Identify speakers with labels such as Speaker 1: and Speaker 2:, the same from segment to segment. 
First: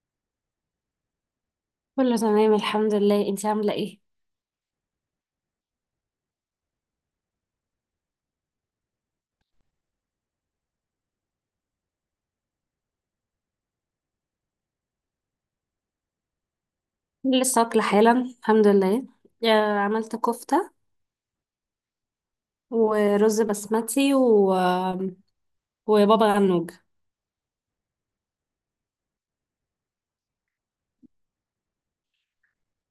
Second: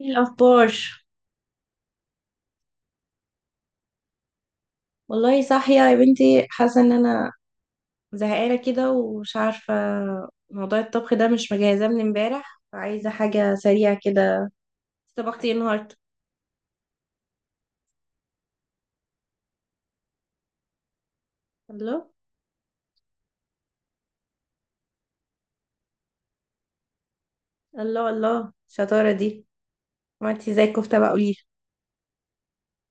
Speaker 1: ايه الاخبار؟
Speaker 2: كله تمام الحمد لله. انتي عاملة ايه؟
Speaker 1: والله صاحيه يا بنتي، حاسه ان انا زهقانه كده ومش عارفه. موضوع الطبخ ده مش مجهزاه من امبارح، فعايزه حاجه سريعه كده. طبختي ايه النهارده؟
Speaker 2: لسه واكلة حالا الحمد لله. عملت كفتة
Speaker 1: الله
Speaker 2: ورز بسمتي وبابا غنوج.
Speaker 1: الله الله، الشطاره دي! عملتي ازاي الكفته بقى؟ قولي لي.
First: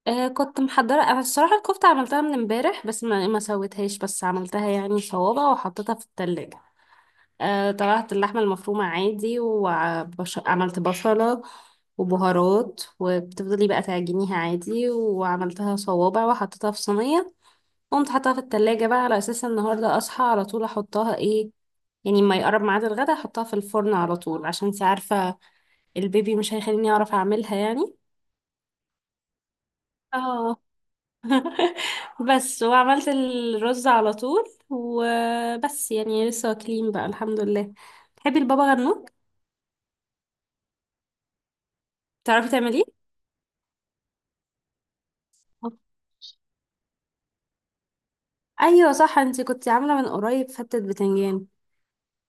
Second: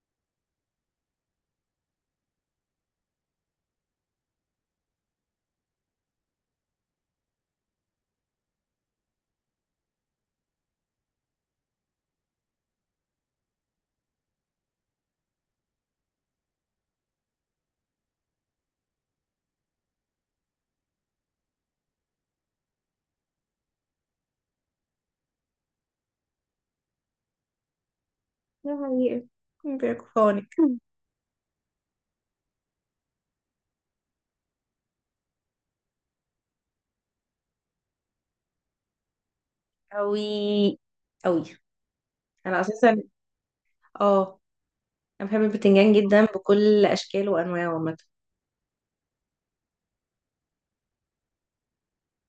Speaker 2: كنت محضرة انا الصراحة. الكفتة عملتها من امبارح بس ما سويتهاش، بس عملتها يعني صوابع وحطيتها في التلاجة. طلعت اللحمة المفرومة عادي وعملت بصلة وبهارات، وبتفضلي بقى تعجنيها عادي وعملتها صوابع وحطيتها في صينية. قمت حطها في التلاجة بقى على أساس النهاردة أصحى على طول أحطها إيه، يعني ما يقرب ميعاد الغدا أحطها في الفرن على طول، عشان انتي عارفة البيبي مش هيخليني أعرف أعملها يعني.
Speaker 1: يا حقيقة بيركفونك.
Speaker 2: اه. بس وعملت الرز على طول وبس، يعني لسه واكلين بقى الحمد لله. تحبي البابا غنوج؟
Speaker 1: اوي اوي.
Speaker 2: تعرفي
Speaker 1: انا
Speaker 2: تعمليه؟
Speaker 1: اساسا، اه، انا بحب
Speaker 2: آه.
Speaker 1: البتنجان جدا بكل اشكاله وانواعه عامه.
Speaker 2: ايوه صح، انتي كنتي عامله من قريب فتة بتنجان.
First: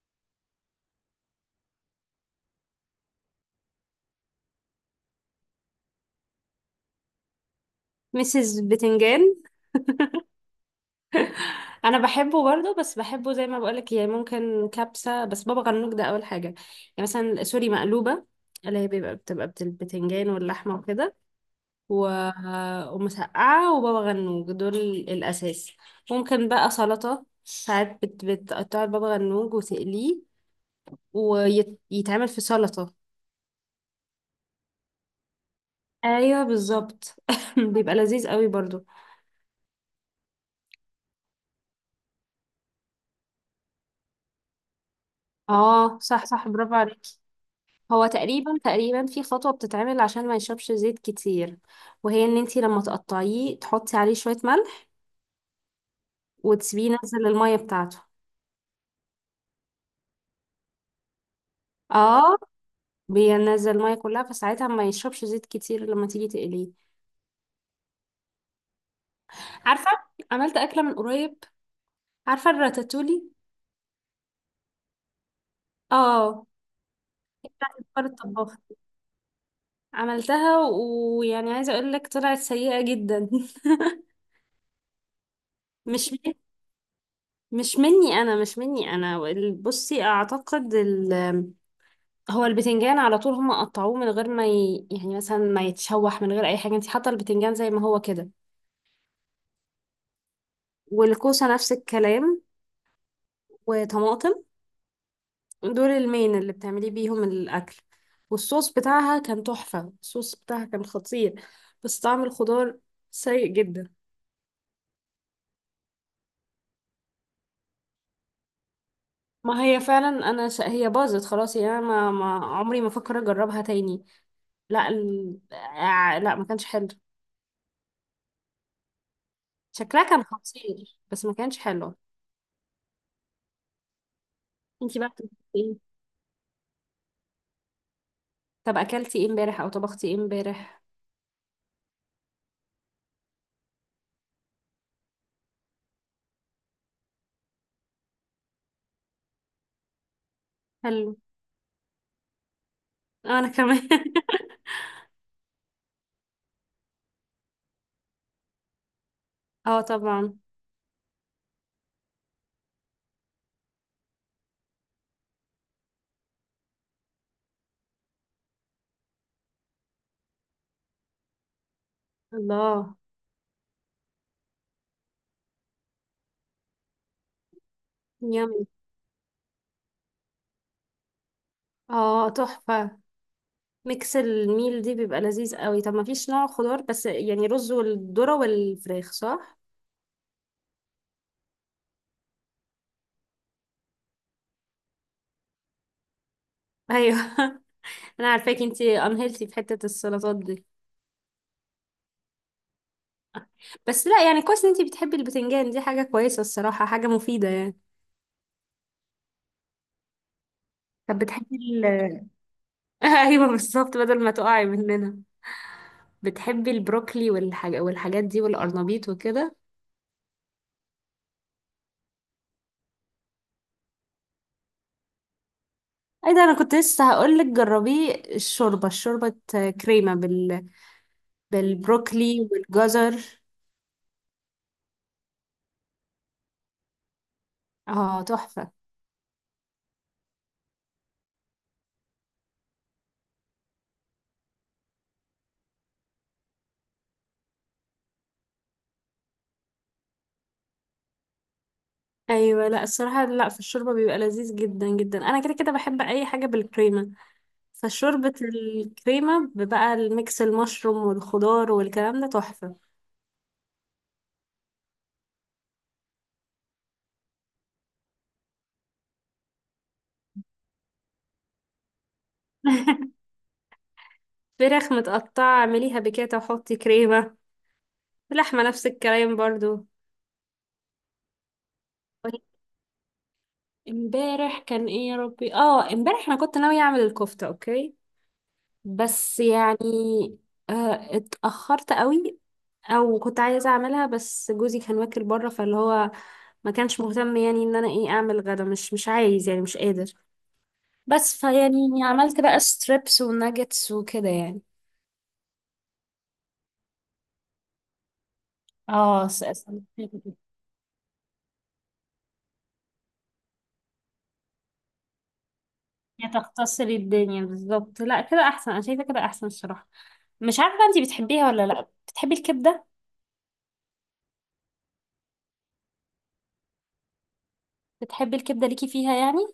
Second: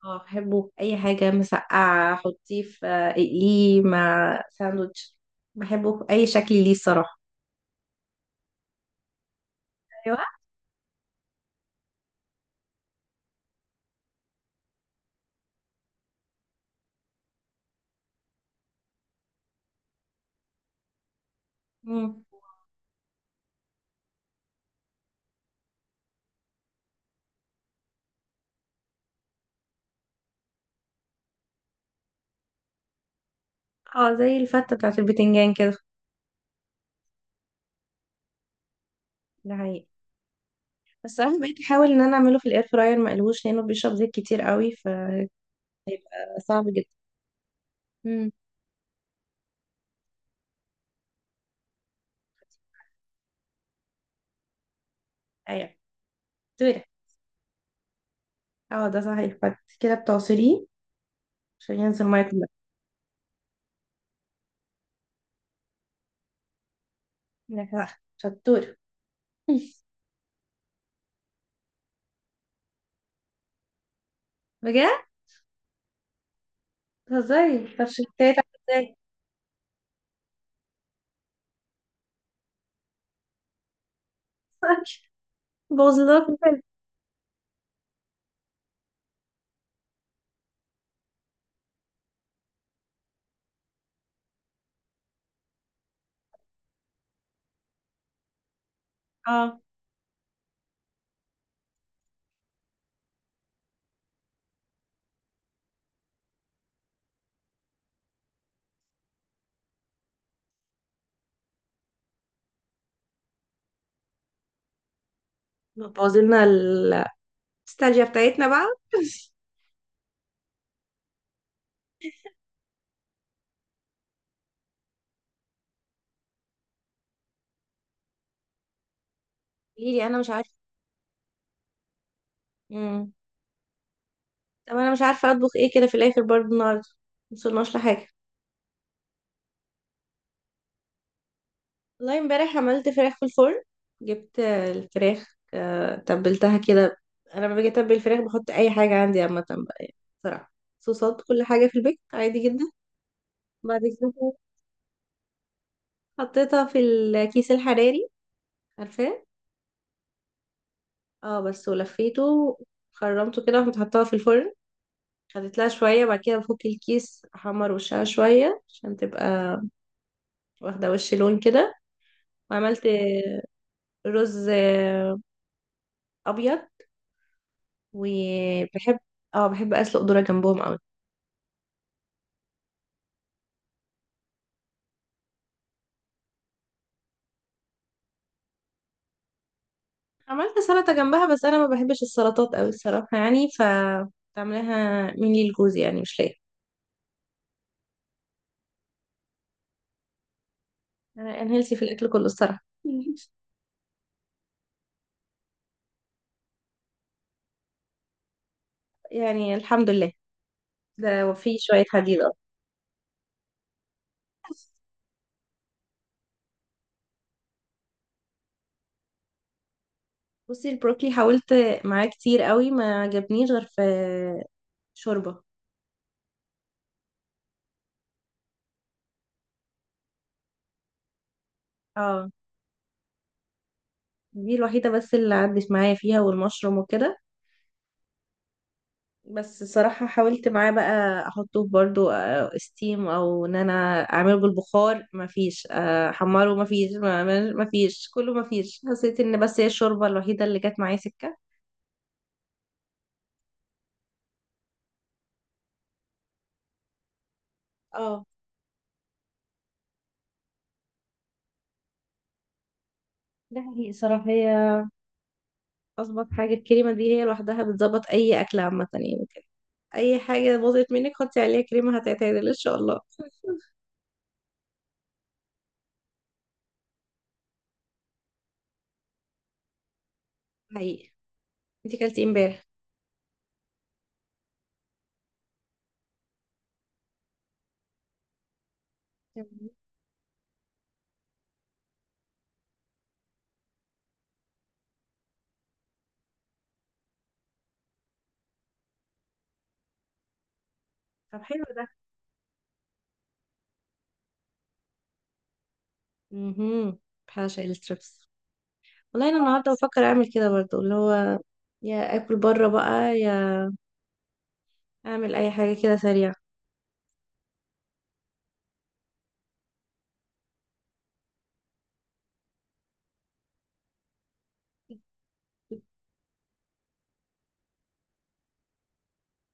Speaker 1: اه بحبه اي حاجه، مسقعه، حطيه في اقليه مع ساندوتش. بحبه اي شكل ليه الصراحه.
Speaker 2: مسز بتنجان.
Speaker 1: ايوه.
Speaker 2: انا بحبه برضه بس بحبه زي ما بقولك، يعني ممكن كبسه، بس بابا غنوج ده اول حاجه يعني. مثلا سوري مقلوبه، اللي هي البتنجان واللحمه وكده و...
Speaker 1: مم.
Speaker 2: ومسقعه وبابا غنوج دول الاساس. ممكن بقى سلطه ساعات بتقطع بابا غنوج وتقليه ويتعمل في سلطه.
Speaker 1: اه زي الفته بتاعت البتنجان كده.
Speaker 2: ايوه بالظبط. بيبقى لذيذ قوي برضه.
Speaker 1: ده حقيقي. بس انا بقيت احاول ان انا اعمله في الاير فراير مقلوش لانه بيشرب زيت كتير قوي.
Speaker 2: اه صح
Speaker 1: فصعب
Speaker 2: برافو
Speaker 1: جدا.
Speaker 2: عليك. هو
Speaker 1: امم
Speaker 2: تقريبا في خطوة بتتعمل عشان ما يشربش زيت كتير، وهي ان انتي لما تقطعيه تحطي عليه شوية ملح
Speaker 1: ايوه شطوره.
Speaker 2: وتسيبيه ينزل المية بتاعته.
Speaker 1: اه ده صحيح، بعد كده بتعصريه عشان ينزل الميه
Speaker 2: اه.
Speaker 1: كلها.
Speaker 2: بينزل المية كلها فساعتها ما يشربش زيت كتير لما تيجي تقليه.
Speaker 1: لا، صح. شطوره.
Speaker 2: عارفة، عملت أكلة من قريب. عارفة الراتاتولي؟
Speaker 1: بجد؟
Speaker 2: اه.
Speaker 1: بتهزري؟ طب
Speaker 2: فكر
Speaker 1: شطيت
Speaker 2: الطباخ.
Speaker 1: ازاي؟
Speaker 2: عملتها ويعني عايزة اقول لك طلعت سيئة جدا.
Speaker 1: بوظ
Speaker 2: مش
Speaker 1: لك الفيلم.
Speaker 2: مش مني انا، مش مني انا. بصي اعتقد هو البتنجان على طول هم قطعوه من غير ما ي... يعني مثلا ما يتشوح، من غير اي حاجه انت حاطه البتنجان زي ما هو كده.
Speaker 1: اه.
Speaker 2: والكوسه نفس الكلام، وطماطم. دول المين اللي بتعملي بيهم الاكل. والصوص بتاعها كان تحفه، الصوص بتاعها كان خطير، بس طعم الخضار سيء جدا.
Speaker 1: بوظ لنا النوستالجيا بتاعتنا بقى. قولي
Speaker 2: ما هي فعلا انا هي باظت خلاص، يعني انا ما عمري ما فكر اجربها تاني. لا ال... آه، لا ما كانش حلو. شكلها
Speaker 1: لي. انا
Speaker 2: كان
Speaker 1: مش عارفه.
Speaker 2: خطير بس ما كانش حلو.
Speaker 1: امم طب انا
Speaker 2: انتي
Speaker 1: مش
Speaker 2: بقى
Speaker 1: عارفه
Speaker 2: بتعملي
Speaker 1: اطبخ ايه كده
Speaker 2: إيه؟
Speaker 1: في الاخر برضه النهارده. مصلناش لحاجه.
Speaker 2: طب اكلتي ايه امبارح او طبختي ايه امبارح؟
Speaker 1: والله امبارح عملت فراخ في الفرن. جبت الفراخ تبلتها كده. انا لما باجي اتبل الفراخ بحط اي حاجه عندي عامه بقى يعني. بصراحه
Speaker 2: حلو.
Speaker 1: صوصات كل حاجه في البيت عادي جدا.
Speaker 2: انا
Speaker 1: بعد
Speaker 2: كمان.
Speaker 1: كده حطيتها في الكيس الحراري، عارفاه.
Speaker 2: اه طبعا.
Speaker 1: اه بس ولفيته، خرمته كده وقمت حطاها في الفرن. خدت لها شويه، بعد كده بفك الكيس احمر وشها شويه عشان تبقى واخدة وش لون كده. وعملت
Speaker 2: الله.
Speaker 1: رز أبيض.
Speaker 2: يامي.
Speaker 1: وبحب، اه، بحب أسلق ذرة جنبهم أوي.
Speaker 2: اه تحفة. ميكس الميل دي بيبقى لذيذ قوي. طب ما فيش نوع خضار، بس يعني رز والذرة والفراخ، صح؟
Speaker 1: عملت سلطة جنبها، بس أنا ما بحبش السلطات أوي الصراحة يعني، ف بعملها مني لجوزي يعني مش ليا.
Speaker 2: ايوه. انا عارفاكي انتي، انهيلتي في حتة السلطات دي.
Speaker 1: أنا هيلثي في الأكل كله الصراحة.
Speaker 2: بس لا يعني كويس ان انتي بتحبي البتنجان، دي حاجة كويسة الصراحة، حاجة مفيدة يعني.
Speaker 1: يعني الحمد لله،
Speaker 2: طب
Speaker 1: ده
Speaker 2: بتحبي
Speaker 1: في شوية حديد.
Speaker 2: ال
Speaker 1: اه
Speaker 2: ايوه بالظبط، بدل ما تقعي مننا. بتحبي البروكلي والحاجات دي والقرنبيط وكده؟
Speaker 1: بصي البروكلي حاولت معاه كتير قوي، ما عجبنيش غير في شوربة.
Speaker 2: ايه ده، انا كنت لسه هقولك جربيه الشوربة. كريمة بال...
Speaker 1: اه
Speaker 2: بالبروكلي والجزر.
Speaker 1: دي الوحيدة بس اللي عدت معايا فيها، والمشروم وكده.
Speaker 2: اه تحفة.
Speaker 1: بس صراحة حاولت معاه بقى احطه في برضو ستيم او ان انا اعمله بالبخار مفيش، احمره مفيش، مفيش، كله مفيش. حسيت ان بس هي الشوربة الوحيدة اللي جت معايا سكة.
Speaker 2: ايوه لا الصراحه، لا في الشوربه بيبقى لذيذ جدا جدا. انا كده كده بحب اي حاجه بالكريمه،
Speaker 1: اه
Speaker 2: فشوربه الكريمه بقى الميكس المشروم والخضار والكلام ده تحفه.
Speaker 1: ده حقيقي صراحة. هي اظبط حاجة الكريمة دي، هي لوحدها بتظبط اي اكل عامة يعني كده. اي حاجة باظت منك حطي عليها كريمة هتعتدل ان شاء الله.
Speaker 2: فراخ متقطعه اعمليها بكده وحطي كريمه، لحمه نفس الكلام برضو.
Speaker 1: حقيقي. انتي كلتي امبارح؟
Speaker 2: امبارح كان ايه يا ربي؟ اه امبارح انا كنت ناويه اعمل الكفته اوكي، بس
Speaker 1: تمام.
Speaker 2: يعني اتأخرت قوي. او كنت عايزة اعملها بس جوزي كان واكل بره، فاللي هو ما كانش مهتم يعني ان انا ايه اعمل غدا، مش عايز يعني مش قادر. بس
Speaker 1: طب حلو ده.
Speaker 2: فيعني عملت بقى ستريبس وناجتس وكده يعني.
Speaker 1: امم بحاشا الستريبس. والله
Speaker 2: اه
Speaker 1: انا النهارده بفكر اعمل كده برضو، اللي هو يا اكل بره بقى يا اعمل اي حاجه كده
Speaker 2: هي
Speaker 1: سريعه.
Speaker 2: تختصري الدنيا بالظبط. لا كده احسن، انا شايفة كده احسن الصراحة. مش عارفة انتي بتحبيها ولا لا، بتحبي الكبدة؟ بتحبي الكبدة، ليكي فيها يعني؟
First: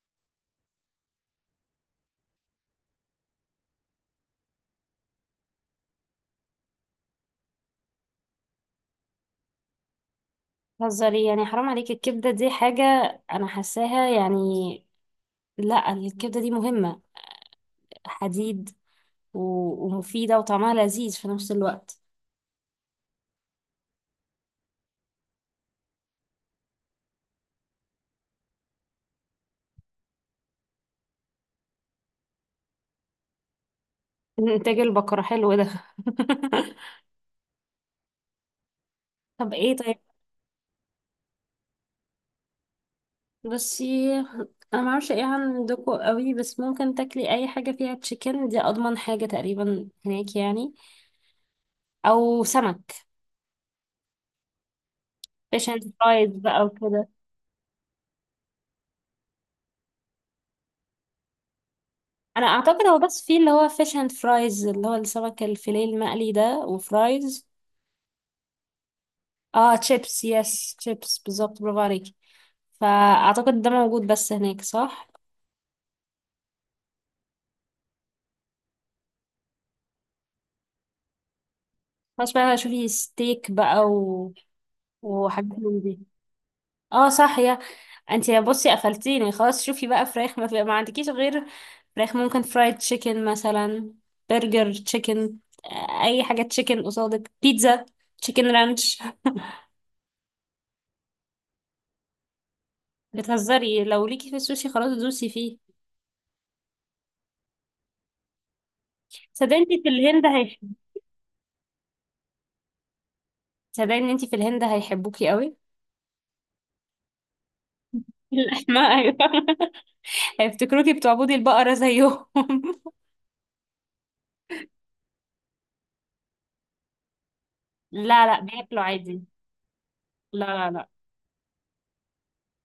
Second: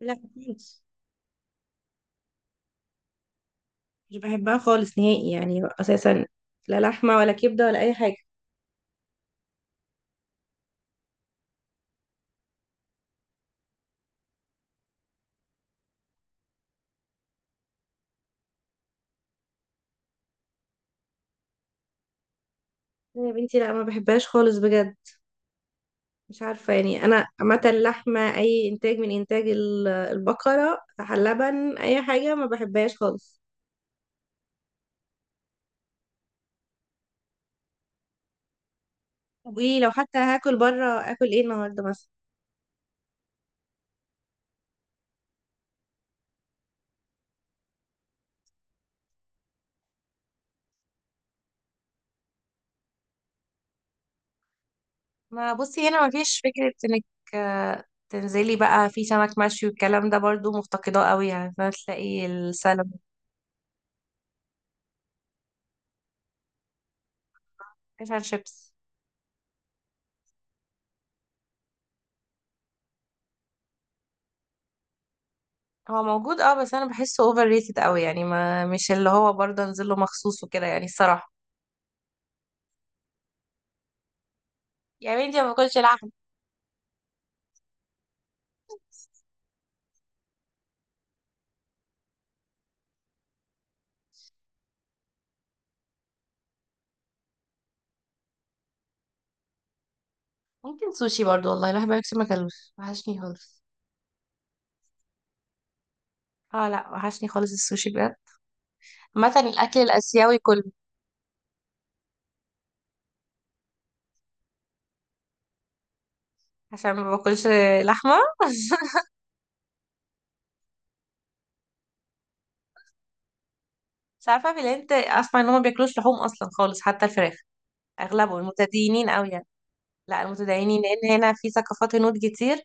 Speaker 1: لا خالص، مش بحبها خالص نهائي يعني اساسا، لا لحمه ولا كبده ولا اي حاجه.
Speaker 2: هزاري يعني، حرام عليكي. الكبدة دي حاجة انا حاساها يعني. لا الكبدة دي مهمة، حديد ومفيدة وطعمها لذيذ في نفس الوقت.
Speaker 1: لا يا بنتي لا، ما بحبهاش خالص بجد. مش عارفه يعني، انا عامه اللحمه اي انتاج من انتاج البقره، لبن، اي حاجه ما بحبهاش خالص.
Speaker 2: انتاج البقرة، حلو ده. طب
Speaker 1: طب
Speaker 2: ايه
Speaker 1: ايه لو
Speaker 2: طيب؟
Speaker 1: حتى هاكل بره، اكل ايه النهارده مثلا؟
Speaker 2: بصي انا ما اعرفش ايه عندكم قوي، بس ممكن تاكلي اي حاجة فيها تشيكن، دي اضمن حاجة تقريبا هناك يعني، او سمك.
Speaker 1: ما
Speaker 2: فيش
Speaker 1: بصي
Speaker 2: اند
Speaker 1: هنا
Speaker 2: فرايز
Speaker 1: مفيش
Speaker 2: بقى
Speaker 1: فكرة انك
Speaker 2: وكده.
Speaker 1: تنزلي بقى في سمك مشوي والكلام ده، برضو مفتقداه قوي يعني فاهمة؟ تلاقي
Speaker 2: انا اعتقد
Speaker 1: السلمون.
Speaker 2: هو بس في اللي هو فيش اند فرايز، اللي هو السمك الفيليه المقلي ده وفرايز.
Speaker 1: فيش اند شيبس.
Speaker 2: اه تشيبس، يس تشيبس بالظبط، برافو عليكي. فأعتقد ده موجود بس هناك، صح؟
Speaker 1: هو موجود اه، بس انا بحسه اوفر ريتد قوي يعني، ما مش اللي هو برضه انزل له مخصوص وكده يعني الصراحة.
Speaker 2: خلاص بقى شوفي ستيك بقى
Speaker 1: يعني انتي ما
Speaker 2: وحاجات
Speaker 1: باكلش
Speaker 2: من دي.
Speaker 1: لحم؟
Speaker 2: اه صح، يا بصي قفلتيني خلاص. شوفي بقى فراخ، ما عندكيش غير فراخ. ممكن فرايد تشيكن مثلا، برجر تشيكن، اي حاجة تشيكن قصادك، بيتزا، تشيكن رانش.
Speaker 1: ممكن سوشي برضو، والله الواحد بقاله كتير ما اكلوش، وحشني خالص.
Speaker 2: بتهزري، لو ليكي في السوشي خلاص دوسي فيه.
Speaker 1: اه لا وحشني خالص السوشي بجد. مثلا
Speaker 2: صدقني
Speaker 1: الاكل
Speaker 2: انت في الهند
Speaker 1: الاسيوي كله.
Speaker 2: هيحب صدقني انت في الهند هيحبوكي قوي.
Speaker 1: عشان ما باكلش لحمه.
Speaker 2: اللحمة ايوه. هيفتكروكي بتعبدي البقرة زيهم.
Speaker 1: بس عارفه في الهند اسمع ان هم ما بياكلوش لحوم اصلا خالص حتى الفراخ.
Speaker 2: لا لا
Speaker 1: اغلبهم
Speaker 2: بياكلوا
Speaker 1: متدينين
Speaker 2: عادي.
Speaker 1: قوي يعني. لا
Speaker 2: لا لا
Speaker 1: المتدينين،
Speaker 2: لا
Speaker 1: لان هنا في ثقافات هنود كتير،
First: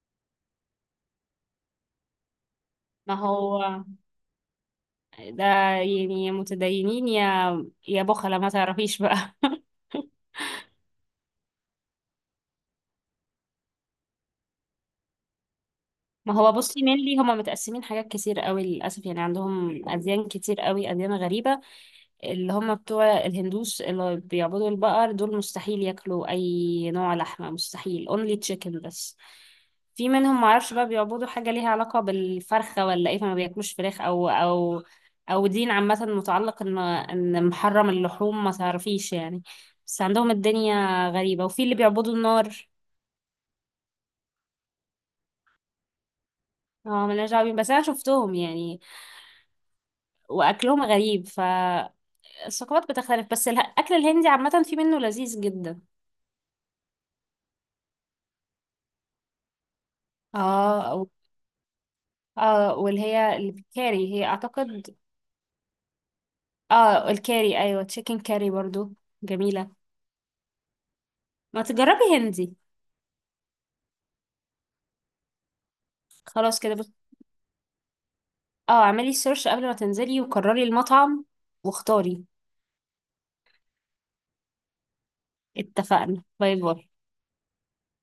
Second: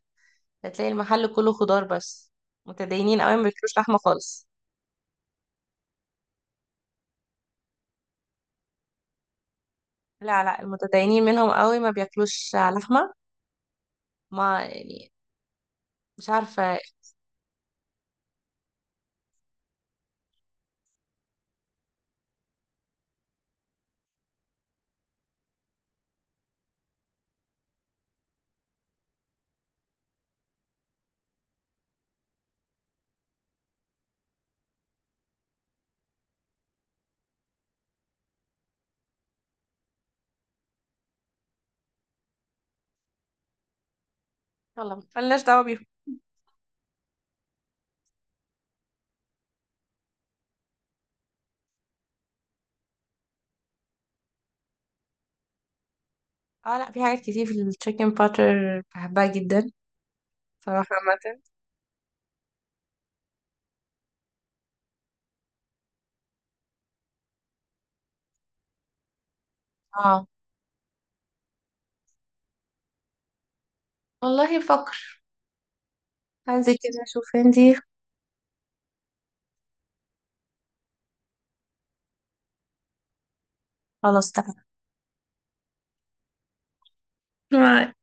Speaker 1: هتلاقي المحل كله خضار بس،
Speaker 2: ما
Speaker 1: متدينين قوي ما
Speaker 2: هو
Speaker 1: بياكلوش لحمه خالص.
Speaker 2: ده يعني، يا متدينين يا بخلة ما تعرفيش بقى.
Speaker 1: لا لا، المتدينين منهم قوي ما بياكلوش لحمه. ما يعني، مش
Speaker 2: ما هو
Speaker 1: عارفه.
Speaker 2: بصي مينلي هما متقسمين حاجات كتير قوي للأسف، يعني عندهم أديان كتير قوي، أديان غريبة. اللي هم بتوع الهندوس اللي بيعبدوا البقر دول مستحيل ياكلوا اي نوع لحمه، مستحيل only chicken بس. في منهم معرفش بقى بيعبدوا حاجه ليها علاقه بالفرخه ولا ايه، فما بياكلوش فراخ او او دين عامه متعلق ان ان محرم اللحوم، ما تعرفيش يعني. بس عندهم الدنيا غريبه، وفي اللي بيعبدوا النار.
Speaker 1: يلا ملناش دعوه بيهم.
Speaker 2: اه ملناش دعوة بيهم. بس انا شفتهم يعني واكلهم غريب. فالثقافات بتختلف، بس الاكل الهندي عامه في منه لذيذ جدا.
Speaker 1: اه لا في حاجات كتير، في التشيكن باتر بحبها جدا صراحه
Speaker 2: اه.
Speaker 1: عامه.
Speaker 2: اه واللي هي الكاري هي اعتقد. اه الكاري ايوه، تشيكن كاري برضو، جميلة.
Speaker 1: اه
Speaker 2: ما تجربي هندي.
Speaker 1: والله بفكر.
Speaker 2: خلاص
Speaker 1: هنزل
Speaker 2: كده بس.
Speaker 1: كده اشوف هندي.
Speaker 2: اه اعملي سيرش قبل ما تنزلي وقرري المطعم واختاري.
Speaker 1: خلاص.
Speaker 2: اتفقنا، باي باي.
Speaker 1: تمام.